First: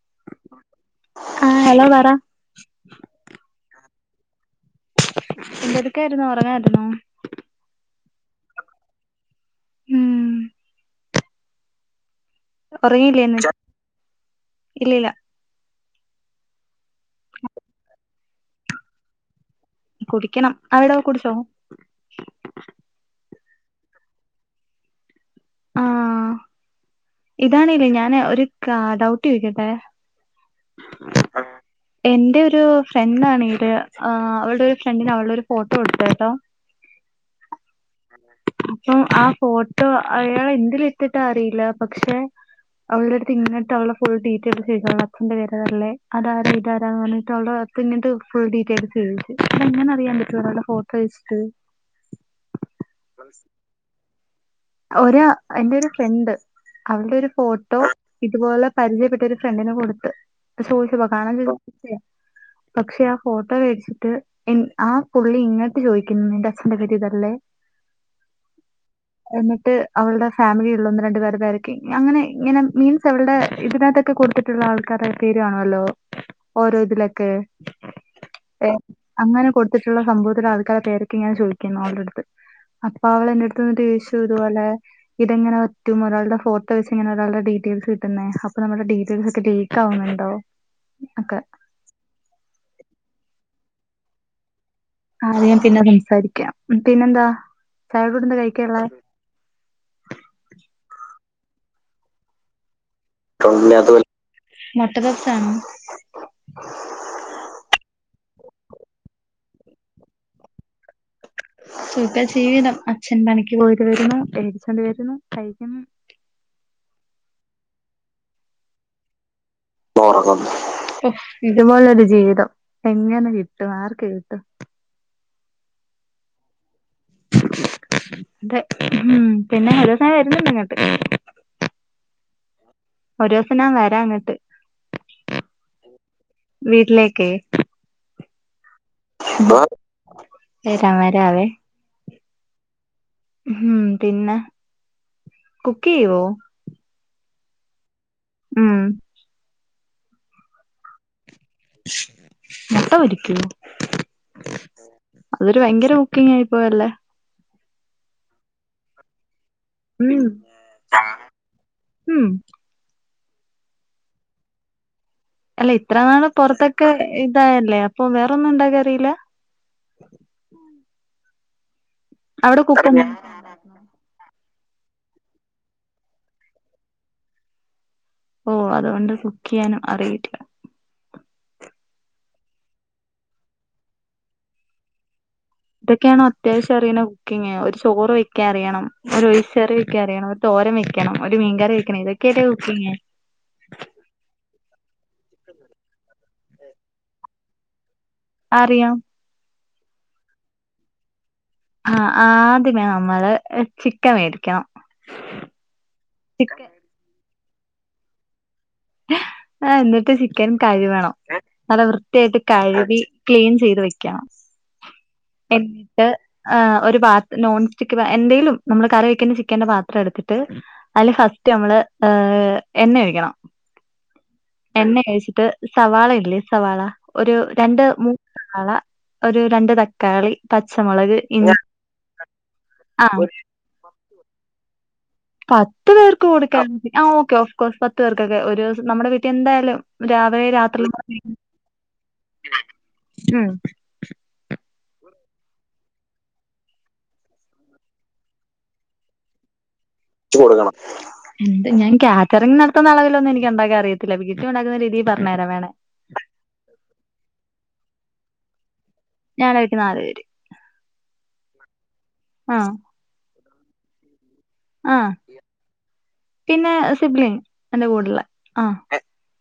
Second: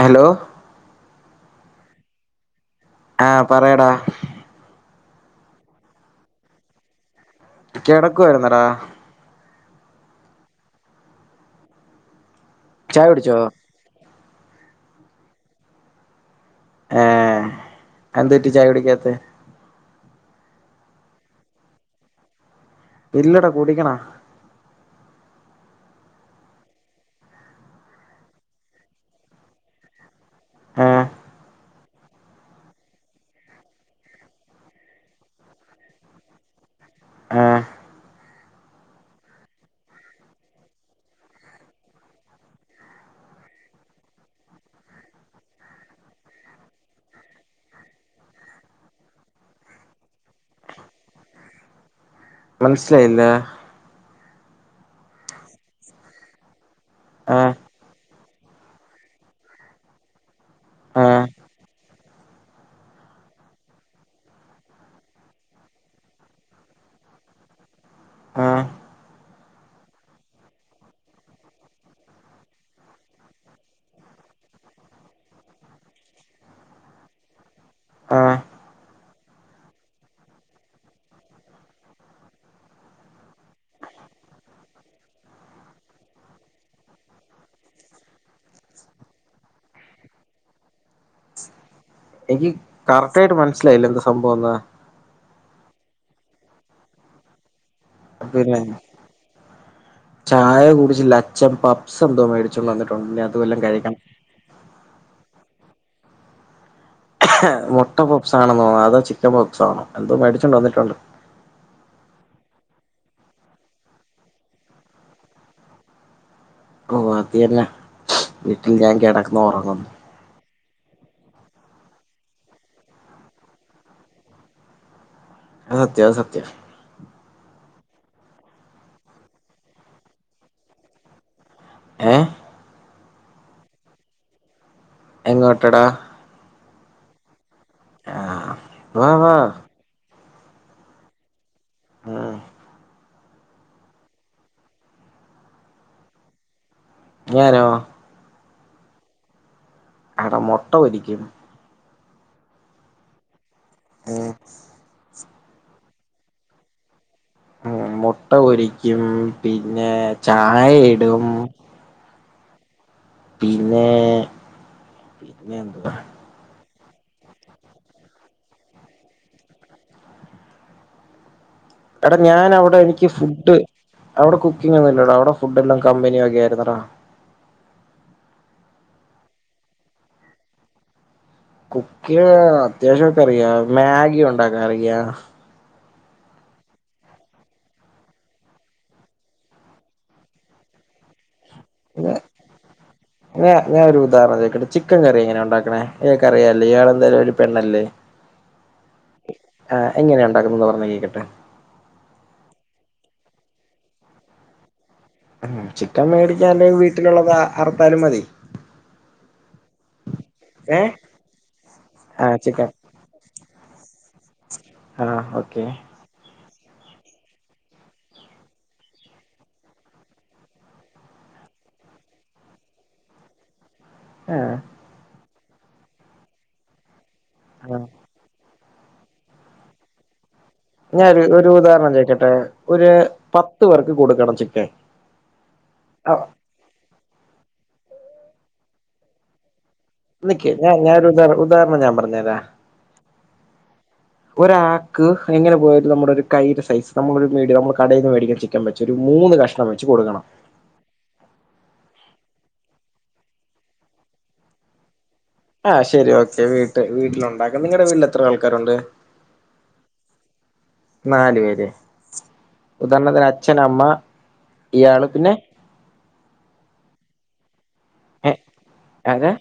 Hello ആഹ് hello പറ ആഹ് പറയടാ എന്തെടുക്കാരുന്നു ഒറങ്ങാരുന്നോ കിടക്കുവായിരുന്നടാ ഉം ചായ കുടിച്ചോ ഒറങ്ങീലേന്ന് ഇല്ലല്ല ആഹ് അഎന്ത് പറ്റി ചായ കുടിക്കാത്തെ കുടിക്കണം അവിടോ കുടിച്ചോ ഇല്ലടാ കുടിക്കണം ഇതാണ്ല്ലേ ഞാന് ഒരു ക്ലാ ഡൗട്ട് ചോയ്ക്കട്ടെ ഏഹ് എന്റെരു ഫ്രണ്ട് ആണ് ഇത് ആഹ് അവള്ടെ ഒരു ഫ്രണ്ടിന് അവളൊരു ഫോട്ടോ കൊടുത്തേട്ടോ ആഹ് അപ്പം ആ ഫോട്ടോ അയാളെന്തിലിട്ടിട്ടാ അറിയില്ല പക്ഷെ അവള്ടട്ത്ത് ഇങ്ങട്ടവള്ടെ ഫുൾ ഡീറ്റെയിൽസ് ചോയ്ക്കുന്നു നിന്റെ പേരതല്ലേ അതാരാ ഇതാരാ ന്ന് പറഞ്ഞിട്ട് അവള്ടെ ബാക്ക് എന്നിട്ട് ഫുൾ ഡീറ്റെൽസ് ചോദിച്ചു അതെങ്ങനെ അറിയാൻ പറ്റും ഒരാൾടെ ഫോട്ടോ വെച്ചിട്ട് മനസ്സ്ലായില്ല ഒരാ എന്റെ ഒരു ഫ്രണ്ട് അവള്ടെ ഒരു ഏഹ് ഫോട്ടോ ഇതുപോലെ പരിചയപ്പെട്ട ഒരു ഫ്രണ്ടിന് കൊട്ത്ത് പക്ഷെ [unintelligible] ഏഹ് കാണാൻ [unintelligible] പക്ഷെ ആ ഫോട്ടോ വേടിച്ചിട്ട് ഇൻ ആ പുള്ളി ഇങ്ങട്ട് ചോയ്ക്കുന്നു നിന്റെ ഹസ്ന്റെ പേര് ഇതല്ലേ ആഹ് എന്നിട്ട് അവള്ടെ ഫാമിലി ഇള്ള ഒന്ന് രണ്ട് പേരതാരക്കെ അങ്ങനെ ഇങ്ങനെ മീൻസ് അവള്ടെ ഇതിന് അകത്തൊക്കെ കൂട്തൽ കൊടുത്തി- ട്ടുള്ള ആൾക്കാരെ പേരു ആല്ലോ ഓരോതിലൊക്കെ ഏഹ് അങ്ങനെ കൊടുത്തിട്ടുള്ള സംഭവത്തില് ആൾക്കാരെ പേരൊക്കെ ഇങ്ങനെ ചോയ്ക്കുന്നു അവൾടെ അട്ത്ത് അപ്പ അവള് എന്റെട്ത്ത് വന്നിട്ട് യേശു ഇത്പോലെ ഇതെങ്ങനെ പറ്റും ഒരാളുടെ ഫോട്ടോ വെച്ച് ഇങ്ങന ഒരാളുടെ ഡീറ്റെയിൽസ് കിട്ടുന്നെ അപ്പൊ നമ്മുടെ ഡീറ്റെയിൽസ് ഒക്കെ ലീക്ക് ലീക്ക് ആവുന്നുണ്ടോ ഒക്കെ എനിക്ക് കറക്റ്റ് ആയിട്ട് മനസ്സിലായില്ല എന്താ സംഭവംന്ന് ആഹ് അത് ഞാൻ പിന്നെ സംസാരിക്കാം പിന്നെന്താ ചായ കൂടെ എന്താ പിന്നെ കഴിക്കാൻ ഇള്ളെ ചായ കുടിച്ചില്ല അച്ഛൻ പപ്പ്സ് എന്തോ മേടിച്ചോണ്ട് വന്നിട്ടുണ്ട് ഇനി അത് വല്ലോം കഴിക്കണം മൊട്ട പപ്സാണോ മുട്ട പപ്സാണ്ന്നോ അതോ ചിക്കൻ പപ്സാണോ എന്തോ മേടിച്ചോണ്ട് വന്നിട്ടുണ്ട് സുഖ ജീവിതം അച്ഛൻ പണിക്ക് പോയിട്ട് വരുന്നു വേടിച്ചോണ്ട് വരുന്നു കഴിക്കുന്നു ഓഹ് അത്എന്നെ വീട്ടിൽ ഞാൻ കെടന്നൊറങ്ങുന്നു ഒറങ്ങുന്നു ഓഹ് ഇതുപോലെ ഒരു ജീവിതം എങ്ങനെ കിട്ടും ആർക്ക് കിട്ടും അത് സത്യാ അത് സത്യാ അതെ മ് പിന്നെന്നൊരൂസം ഞാൻ വര്ഞ്ണ്ട് അങ്ങട്ട് ഏഹ് ഒരൂസം ഞാൻ വരാ അങ്ങട്ട് എങ്ങോട്ടടാ വീട്ടിലെക്കേ ആഹ് വാ വാ ശുഭാ വരാം വരാവേ ആഹ് ഉം പിന്നെ കുക്കെയ്യോ ഞാനോ ഉം അടെ മൊട്ട പൊരിക്കും മൊട്ട പൊരിക്കോ മ് അതൊരു വയങ്കര കുക്കിങ് ആയി പോയല്ലോ മ് മുട്ട പൊരിക്കും പിന്നെ ഉം ചായ ഇടും ഉം പിന്നെ പിന്നെ അല്ല എന്തുവാ ഇത്ര നാളും പൊറത്തൊക്കെ ഇതായല്ലേ അപ്പൊ വേറൊന്നും ഇണ്ടാക്കാൻ അറിയില്ല. മ്മ് എടാ ഞാൻ അവിടെ എനിക്ക് ഫുഡ് അവിടെ കുക്കിംങ്ങോന്നുല്ലടാ അവിടെ ഫുഡെല്ലാം കമ്പിനിവക ആയിരുന്നെടാ ഓഹ് അതുകൊണ്ട് കുക്കെയ്യാനും അറിയിടില്ല കുക്കിങ്‌ ആത്യാവശ്യക്കെ അറിയാ മാഗി ഉണ്ടാക്കാ അറിയാ ഇതൊക്കെയാണോ അത്യാവശം അറിയുന്ന കുക്കിംഗ് ഒരു ചോറ് വെക്കാൻ അറിയണം ഒരു ഒഴിച്ചറി വെക്കാൻ അറിയണം തോരം വെക്കണം ഒരു മീൻകറി വെക്കണം ഇതൊക്കെല്ലേ കുക്കിങ്ങ് ന്നാ ഞാനോരു ഉദാഹരണം ചെയ്ക്കെട്ടെ ചിക്കൻ കറി എങ്ങനെ ഉണ്ടാക്ക്ണേ ഇയാക്കറിയാല്ലോ ഇയാള് എന്തായാലൊര് പെണ്ണല്ലേ അറിയാം ആഹ് എങ്ങനെ ഉണ്ടാക്കുന്നേന്ന് പറഞ്ഞ കേക്കട്ടെ ആഹ് ആദ്യമേ നമ്മള് ചിക്കൻ വേടിക്കണം ഉം ചിക്കൻ മേടിക്കാ അല്ലേ വീട്ടിലുള്ളത് അറ്ത്താലും മതി ആഹ് എന്നിട്ട് ചിക്കൻ ഏഹ് കാഴുവണം നല്ല ആഹ് വൃത്തിയായിട്ട് ചിക്കൻ കഴ്കി ക്ലീൻ ചെയ്ത് വെക്കണം ആഹ് ഓക്കെ എന്നിട്ട് ഒരു പാ നോൺ സ്റ്റിക്ക് എന്തേലും നമ്മള് കറി വെക്ക്ന്ന ചിക്കന്റെ പാത്രം എട്ത്തിട്ട് ഉം അയില് ഫസ്റ്റ് നമ്മള് ഏ എണ്ണ ഒഴിക്കണം ആഹ് എണ്ണ ഓഴിച്ചിട്ട് സവാള ഇല്ലേ സവാള ഒരു രണ്ട് ആഹ് മൂ സവാള ഒരു രണ്ട് തക്ക ക്കാളി പച്ച ഞാനോരു ഒരു ഉദാരണം ചേയിക്കട്ടെ ഒരു ആഹ് പത്ത് പേർക്ക് കൊട്ക്കണം ചിക്കൻ പത്ത് ആഹ് പേർക്ക് കൊടുക്കാൻ ആഹ് ഓക്കെ ഓഫ് കോസ് പത്ത് പേർക്കൊക്കെ ഒരുസം നമ്മടെ വീട്ടിൽ എന്തായാലും രാവിലെ നിക്ക് ഞാൻ രാത്രിലും [inaudible] ഞാനൊരു ഉദാ ഉദാഹരണം ഞാൻ പറഞ്ഞരാ ഉം ഒരാക്ക് എങ്ങനെ പോയാലും നമ്മുടോര് കൈയുടെ സൈസ് നമ്മളെ ഒരു മീഡിയ നമ്മള് കടേന്ന് വേടിക്കുന്ന ചി ക്കൻ വെച്ച് ഒരു മൂന്ന് കഷ്ണം വെച്ച് കൊട്ക്കണം കൊട്ക്കണം എന്ത് ഞാന് കാറ്ററിങ് നടത്ത്ന്നളവിലൊന്നും എനിക്ക് ഉണ്ടാക്കാൻ അറിയത്തില്ല വീട്ടി ഉണ്ടാക്കുന്ന രീതീ പറഞ്ഞെരാ വേ ആഹ് ശരി ഓക്കെ വീട്ട് വീട്ടിലുണ്ടാക്കുന്ന നിങ്ങടെ വീട്ടില് എത്ര ആള്ക്കാരുണ്ട് ഞായറായിട്ട് നാല് പേര് നാല് പേര് ആഹ് ഉദാരണത്തിന് അച്ഛനമ്മ ആഹ് പിന്നെ സിബ്ലിങ് എന്റെ കൂടെള്ള ഏഹ് ആഹ് ആരാ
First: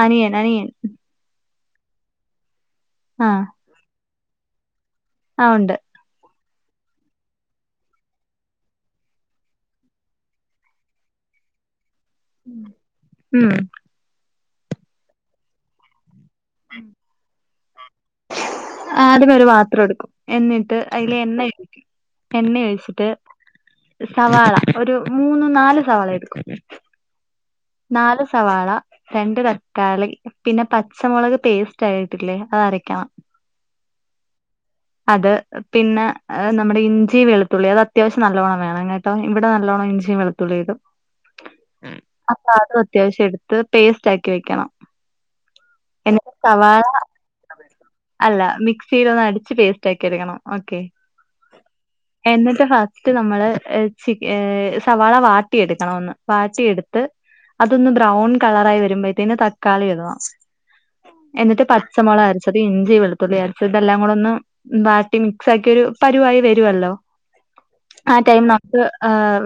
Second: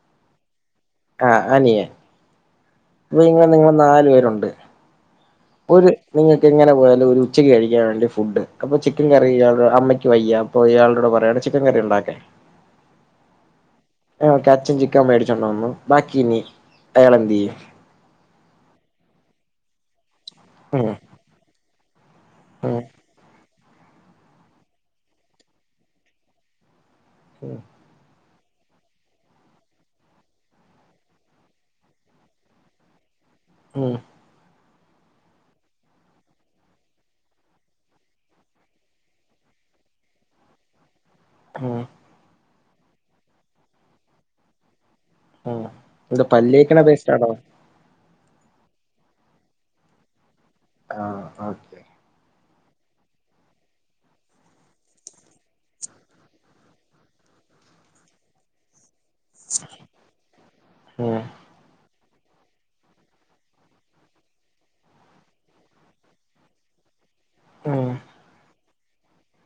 അനിയൻ അനിയൻ ആഹ് അനിയൻ ആഹ് നിങ്ങൾ നിങ്ങൾ നാല് പേരുണ്ട് ആഹ് ഉണ്ട് ഒരു നിങ്ങക്ക് എങ്ങനെ പോയാലു ഒരു ഉച്ചയ്ക്ക് കഴിക്കാൻ വേണ്ടി ഫുഡ് അപ്പൊ ചിക്കൻ കറി ഇയാളുടെ അമ്മയ്ക്ക് വയ്യാ അപ്പോ ഇയാളൊടുടെ പറയാണ് ചിക്കൻ കറി ഉണ്ടാക്കാൻ ഉം ഉം ഒക്കെ അച്ഛൻ ചിക്കൻ മേടിച്ചോണ്ടോന്നു ബാക്കി ഇനി അയാൾ എന്തെയ്യും ആദ്യമേ ഒരു പാത്രട്ക്കും എന്നിട്ട് ഉം അയില് എണ്ണ എണ്ണ ഉം ഒഴിച്ചിട്ട് സവാള ഒരു മൂന്ന് നാല് സവാള എട്ക്കും ഉം നാല് സവാള രണ്ട് തക്കാളി പിന്നെ പച്ചമൊളക് പേസ്റ്റ് ആയിട്ടില്ലേ അത് അരക്കണം ഉം അത് പിന്നെ നമ്മടെ ഇഞ്ചി വെള്ത്തുള്ളി അത് അത്യാവശ്യം നല്ലോണ്ണം വേണം കേ ട്ടോ ഇവടെ നല്ലോണം ഇഞ്ചിയും വെളുത്തുള്ളിയിടും ഉം അപ്പൊ അതും അത്യാവശ്യം എട്ത്ത് പേസ്റ്റാക്കി വെക്കണം ഉം ഇത് എന്നിട്ട് പല്ലേക്ക്ണ സവാള പേസ്റ്റാണോ അല്ല മിക്സിലൊന്ന് അടിച്ച് പേസ്റ്റാക്കി എട്ക്കണം ഓക്കെ ആഹ് ഓക്കെ എന്നിട്ട് ഫസ്റ്റ് നമ്മള് സവാള വാട്ടിയെടുക്കണമന്ന് വാട്ടിയ എടുത്ത് അതൊന്ന് ബ്രൗൺ കളറായി വരുമ്പോഴത്തേന് തക്കാളി ഇടണം ഉം എന്നിട്ട് ത ച്ചമൊളക് അരച്ചത് ഇഞ്ചി വെളുത്തുള്ളിഅരച്ചത് ഇതെല്ലാംകൂടെ ഒന്ന് ബാട്ടി മിക്സ്ആക്കിയൊരു പരുവായി വരുവല്ലോ ആഹ് ആ ടൈം നമുക്ക്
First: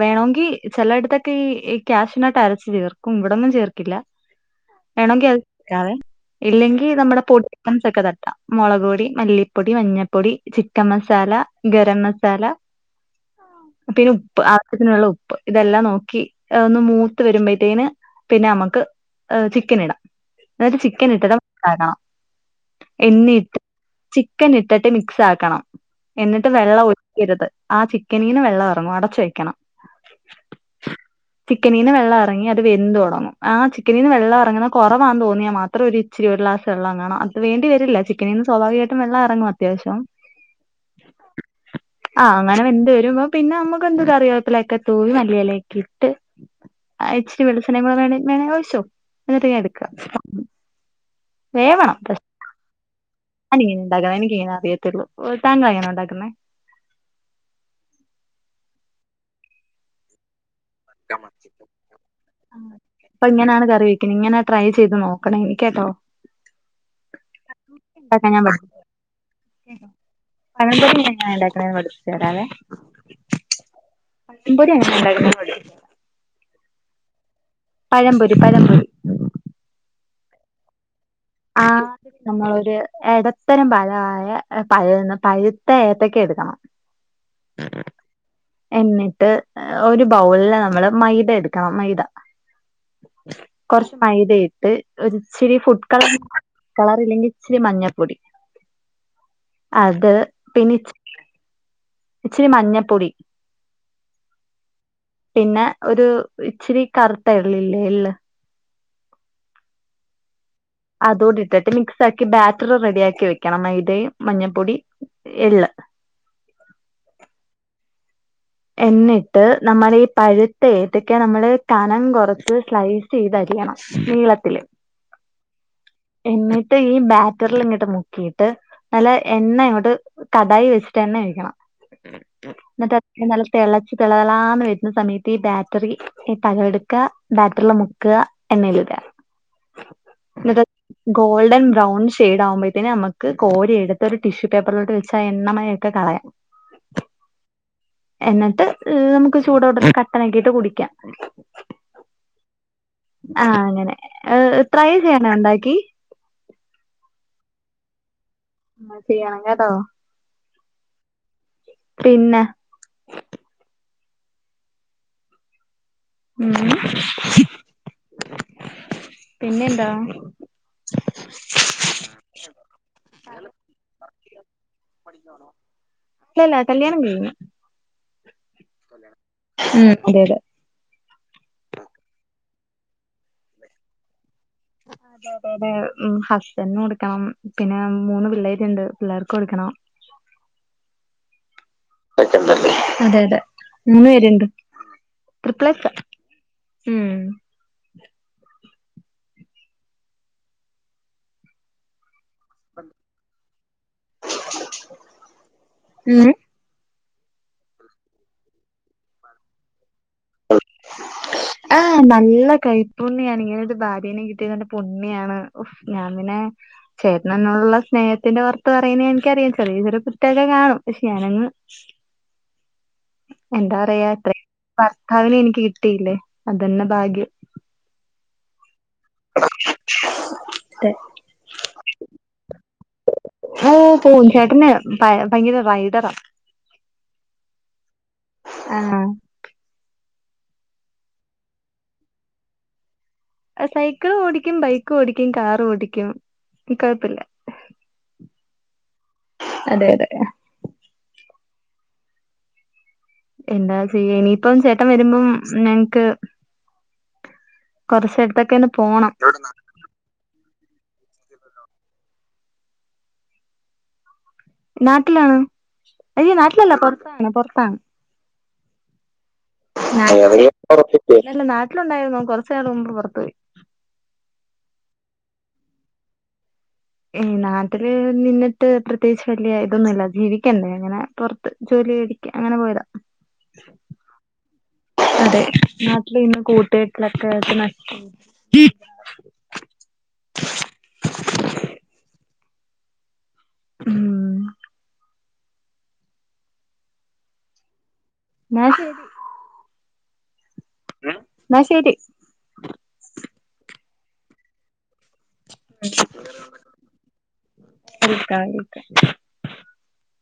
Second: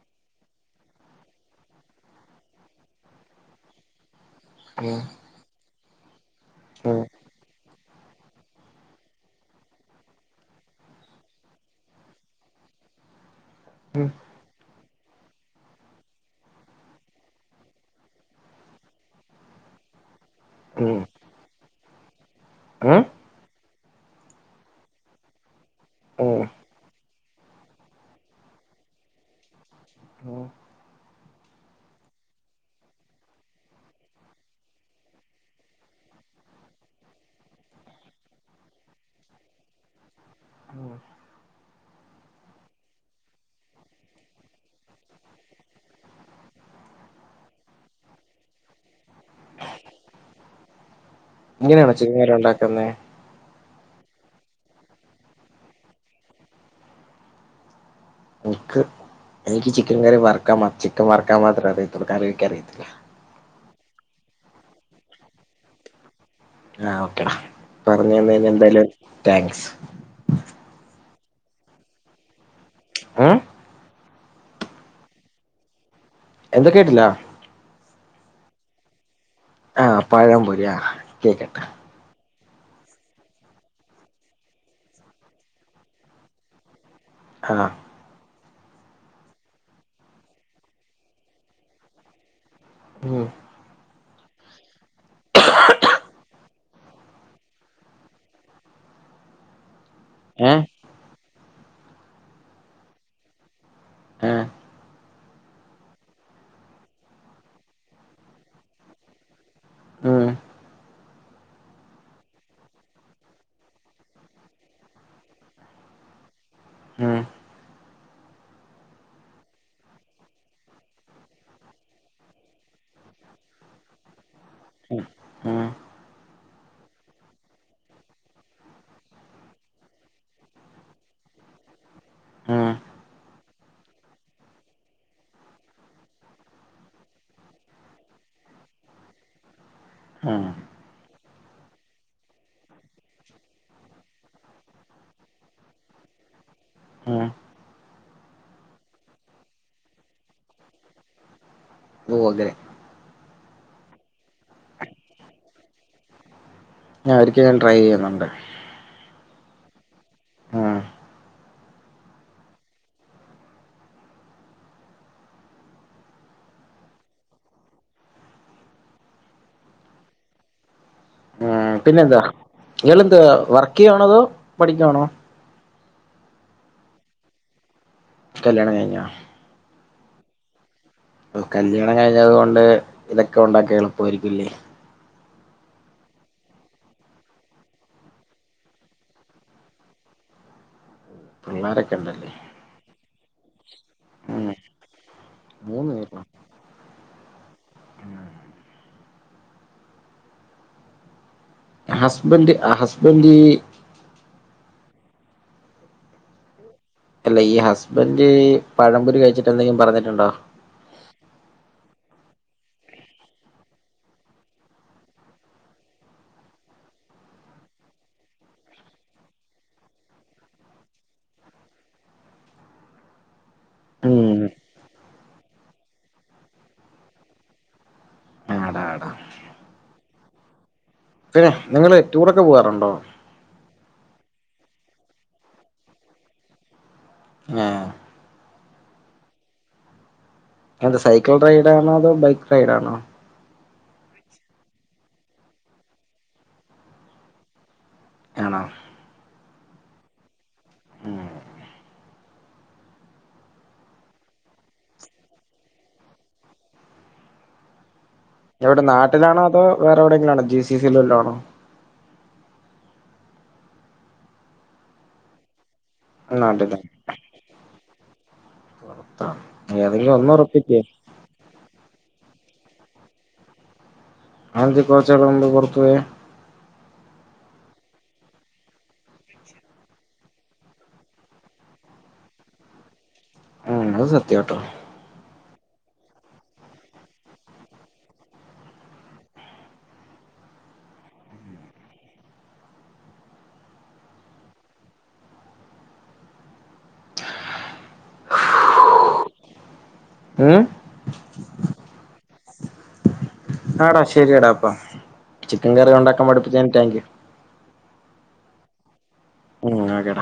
വേണോങ്കി ചെലയിടത്തൊക്കെ ഈ ക്യാഷ്നട്ട് അരച്ച്ചേർക്കും ഇവിടൊന്നുംചേർക്കില്ല ഉം വേണോങ്കിഅഹ് ക്കാവേ ഇല്ലെങ്കി ഉം നമ്മുടെ പൊടി ഐറ്റംസ് ഒക്കെതട്ടാം മുളക്ക്പൊടി മല്ലി പൊടി മഞ്ഞപ്പൊടി ചിക്കൻ മസാല ഗരമസാല ഉം ഉം പിന്നഉപ്പ് അഹ് ആവശ്യതിനുള്ളഉപ്പ് ഇതെല്ലാം നോക്കി ഒന്ന് മൂത്ത് വെരുമ്പേഴ്ത്തേന് പിന്നെഅമ്മക്ക് ഏഹ് ചിക്കനിട എന്നിട്ട് ഉം ചിക്കന്ഇട്ടതും ഏളക്കണം [unintelligible] എന്നിട്ട് ചിക്കനിട്ടിട്ട്മിക്സാക്കണം എന്നിട്ട് ഉം വെള്ളം ഇരുത് ആ ചിക്കനീന്ന് വെള്ളംഎറങ്ങും അടച്ച് വെയ്ക്കണം ഓഹ് ചിക്കനീന്ന് വെള്ളംഎറങ്ങി അത് വെന്തൊടങ്ങു ആ ചിക്കനീന്ന് വെള്ളംറങ്ങ്ണ കുറവാന്ന്തോന്നിയാ മാത്രം മാത്രഒരുഇച്ചിരി ഒരു ഗ്ലാസ്‌ വെള്ളംകാണ അത് വേണ്ടിവരില്ല ചിക്കനീന്ന് സ്വാഭാവി ട്ടുംവെള്ളറങ്ങും അത്യാവിശ്യം ആഹ് അങ്ങനെ വെന്ത് വരുമ്പോ പിന്നെ നമ്മക്ക് എന്തുംകറിവേപ്പിലയൊക്കെ തൂകിമല്ലിയലേകിട്ട് ആഹ് ഇച്ചിരി വെളിച്ചെണ്ണയുകൂടെ വേണ വേണേങ്കി ഒഴിച്ചോ എന്നിട്ട് ഇങ്ങ്എടുക്ക ഇങ്ങനെയണോ ചിക്കൻകറി ഉണ്ടാക്കുന്നേ ഞാൻ ഇങ്ങനെയാ ഇണ്ടാക്ക എനിക്കിങ്ങനഅറിയത്തൊള്ളൂ താങ്കളങ്ങനെ ഉണ്ടാക്കുന്നേ ഇൻക്ക് എനിക്ക് ചിക്കൻ കറി വറക്കാം മാചിക്കൻ വറക്കാൻ മാത്രഅറിയത്തൊള്ളൂ കറിവെക്കാൻ അറിയത്തില്ല പ്പംഇങ്ങനാണ് കറിവെയ്ക്കുന്നേ ഇങ്ങനെ ട്രൈചെയ്ത് നോക്കണേ എനിക്കാട്ടോ ആ ഓക്കേടാ പറഞ്ഞു ഉണ്ടാക്കാൻ ഞാൻ തന്നതിന് പഠിപ്പിച്ചു എന്തായാലും ടേങ്ക്സ് തരാം പഴംപൊരി പിന്നെ എങ്ങനെഇണ്ടാക്ക്ണേന്ന് പഠിപ്പിച്ച്തരാവേ ഏഹ് പഴംപൊരി എങ്ങനെ ഇണ്ടാകുന്നതന്ന് പഠിപ്പിച്ച് എന്ത കേട്ടില്ല പഴംപൊരി പഴംപൊരി ആഹ് പഴംപൊരി ആഹ് കേക്കട്ടെ ആദ്യം നമ്മളൊരു എടത്തരംപാകയാ പഴന്ന പഴുത്തെ ഏത്തക്കഎടുക്കണം ആഹ് എന്നിട്ട് ഒരുബൗളില് നമ്മള് മൈദഎടുക്കണം മൈദ ഉം കുറച്ച്മൈദയിട്ട് ഒരിച്ചിരി ഫുഡ്കളർ കളർല്ലെങ്കിഇച്ചിരി മഞ്ഞപ്പൊടി അത് ഏ പിന്ന ഇച്ചിരിമഞ്ഞപ്പൊടി ആഹ് പിന്നെ ഒരു ഇച്ചിരികറുത്തഎള്ളില്ലേ എള്ള് ഉം അതോടിട്ടിട്ട് മിക്സ്ആക്കി ബാറ്ററ് റെഡിയാക്കിവെക്കണം മൈദയും മഞ്ഞപ്പൊടി എള്ള് ഉം എന്നിട്ട് നമ്മള്ഈ പഴുത്തഏത്തക്ക നമ്മള് കനംകുറച്ച് സ്ലൈസ് ചെയ്തരിയണം നീളത്തില് ഉം ഉം എന്നിട്ട് ഈ ബാറ്റർള്ഇങ്ങട്ട് മുക്കിയിട്ട് നല്ല എണ്ണ ഇങ്ങോട്ട് കടായിവെച്ചിട്ട് എണ്ണഒഴിക്കണം ഉം ന്നിട്ട് അ ത് നല്ലതെളച്ച് തെളതെളാന്ന് വെരുന്നസമയത്ത് ഈ ബാറ്ററി ഈതലയെടുക്കാ ബാറ്റർള് മുക്കാ എണ്ണയിലിടാ ഉം ന്നട്ടഅഹ് ഗോൾഡൺ ബ്രൗൺ ഷെടാകുമ്പോഴത്തേക്കും നമുക്ക് കോരി എടുത്ത ഒരു ടിഷ്യൂ പേപ്പറിലോട്ട് വെച്ച ആ എണ്ണമയൊക്കെ കളയാം ആഹ് എന്നിട്ട് നമുക്ക് ചൂടൊടെ കട്ട നുണ്ടാക്കിട്ട് കുടിക്കാം ഓ അങ്ങനെ ആഹ് അങ്ങനെ ട്രൈ ചെയ്യന ഉണ്ടാക്കി ഞാൻ ഒരിക്കെ ട്രൈ ചെയ്യുന്നുണ്ട് ചെയ്യണം കേട്ടോ ആഹ് പിന്നെ ഉം പിന്നെ എന്താ ളം പിന്നെന്താ ഇയാൾ എന്താ വർക്ക് ചെയ്യ്വാണോ അതോ പഠിക്കുവാണോ ഇല്ലല്ല കല്യാണം കഴിഞ്ഞു കല്യാണം കഴിഞ്ഞാ ഉം അതെതെ അപ്പ കല്യാണം കഴിഞ്ഞത് കൊണ്ട് ഇതൊക്കെ ഉണ്ടാക്കി എളുപ്പമായിരിക്കുംല്ലേ ആ അതെ ടെ ഹസ്ബൻഡന് കൊടുക്കണം പിന്നെ മൂന്ന് പിള്ളേരുണ്ട് പിള്ളേർക്കും കൊടുക്കണം പിള്ളേരൊക്കെണ്ടോ അതെ അതെ മൂന്ന് ഉം പേരുണ്ട് ട്രിപ്പിൾസ മൂന്ന് പേരുണ്ടോ ഉം ഹസ്ബൻഡ് ഹസ്ബൻഡി ഉം അല്ല ഈ ഹസ്ബൻഡ് പഴംപൊരി കഴിച്ചിട്ട് എന്തെങ്കിലും പറഞ്ഞിട്ടുണ്ടോ ഉ ആ നല്ല കൈപ്പുണ്യാണ് ഇങ്ങനെ ഒരു ഭാര്യനെയും കിട്ടിയത് പുണ്യാണ് ഞാൻ പിന്നെ ചേട്ടന് എന്നോടുള്ള സ്നേഹത്തിന്റെ പുറത്ത് പറയുന്നതാണ് എനിക്കറിയാം ചെറിയ ചെറിയ തെറ്റൊക്കെ കാണും പക്ഷെ ഞാനങ്ങ് എന്താ പറയാ എത്ര ഉം ഭർത്താവിനെ എനിക്ക് കിട്ടിയില്ലേ അതന്നെ ഭാഗ്യം ആടാ ആടാ [inaudible] പിന്നെ നിങ്ങള് ടൂറൊക്കെ പോവാറുണ്ടോ ഏ പൂവും ചേട്ടന് ഭയങ്കര റൈഡറാണ് ആഹ് ആഹ് എന്ത സൈക്കിൾ റൈഡ് ആണോ അതോ ബൈക്ക് റൈഡ് ആണോ സൈക്കിള് ഓടിക്കും ബൈക്ക് ഓടിക്കും കാറ് ഓടിക്കും കൊഴപ്പില്ല ആണൊ അതെ അതെ ആഹ് എന്താ ചെയ്യ ഇനിയിപ്പം ചേട്ടൻ വരുമ്പം ഞങ്ങക്ക് കൊർച്ചെരത്തെ എവിടെ നാട്ടിലാണോ അതോ വേറെ വേറെവിടെങ്കിലും ആണോ ജിസി സിയില വല്ല ആണോ നാട്ടിലാണ് അയ്യോ നാട്ടിലല്ല നാട്ടിലാ പുറത്താണ് പുറത്താണ് അ ഏതെങ്കും ഒന്ന് ഉറപ്പിക്കേ അല്ല നാട്ടിലുണ്ടായിരുന്നു കുറച്ചുനാൾ മുമ്പ് പുറത്ത് പോയി ആ എന്തെ കൊറച്ച് നാൾ മുമ്പെ പുറത്തുപോയെ ഏ നാട്ടില് നിന്നിട്ട് പ്രത്യേകിച്ച് വല്യ ഇതൊന്നുമില്ല ജീവിക്കണ്ടേ അങ്ങനെ പുറത്ത് ജോലി തേടി അങ്ങനെ പോയത ഉം അഹ് സത്യാട്ടൊ അതെ നാട്ട്ല് ഇന്ന് കൂട്ട്കെട്ടിലൊക്കെ നഷ്ച്ചോവും. ഉം നാ കേക്ക് ഏഹ് ഹേ ന്ന ശരി ആടാ ശരിയാടാ അപ്പ ചിക്കൻ കറി ഉണ്ടാക്കാൻ പഠിപ്പിച്ചേന് താങ്ക് യു. തിക്കാ [unintelligible] ഉം ങ്ങാ കെട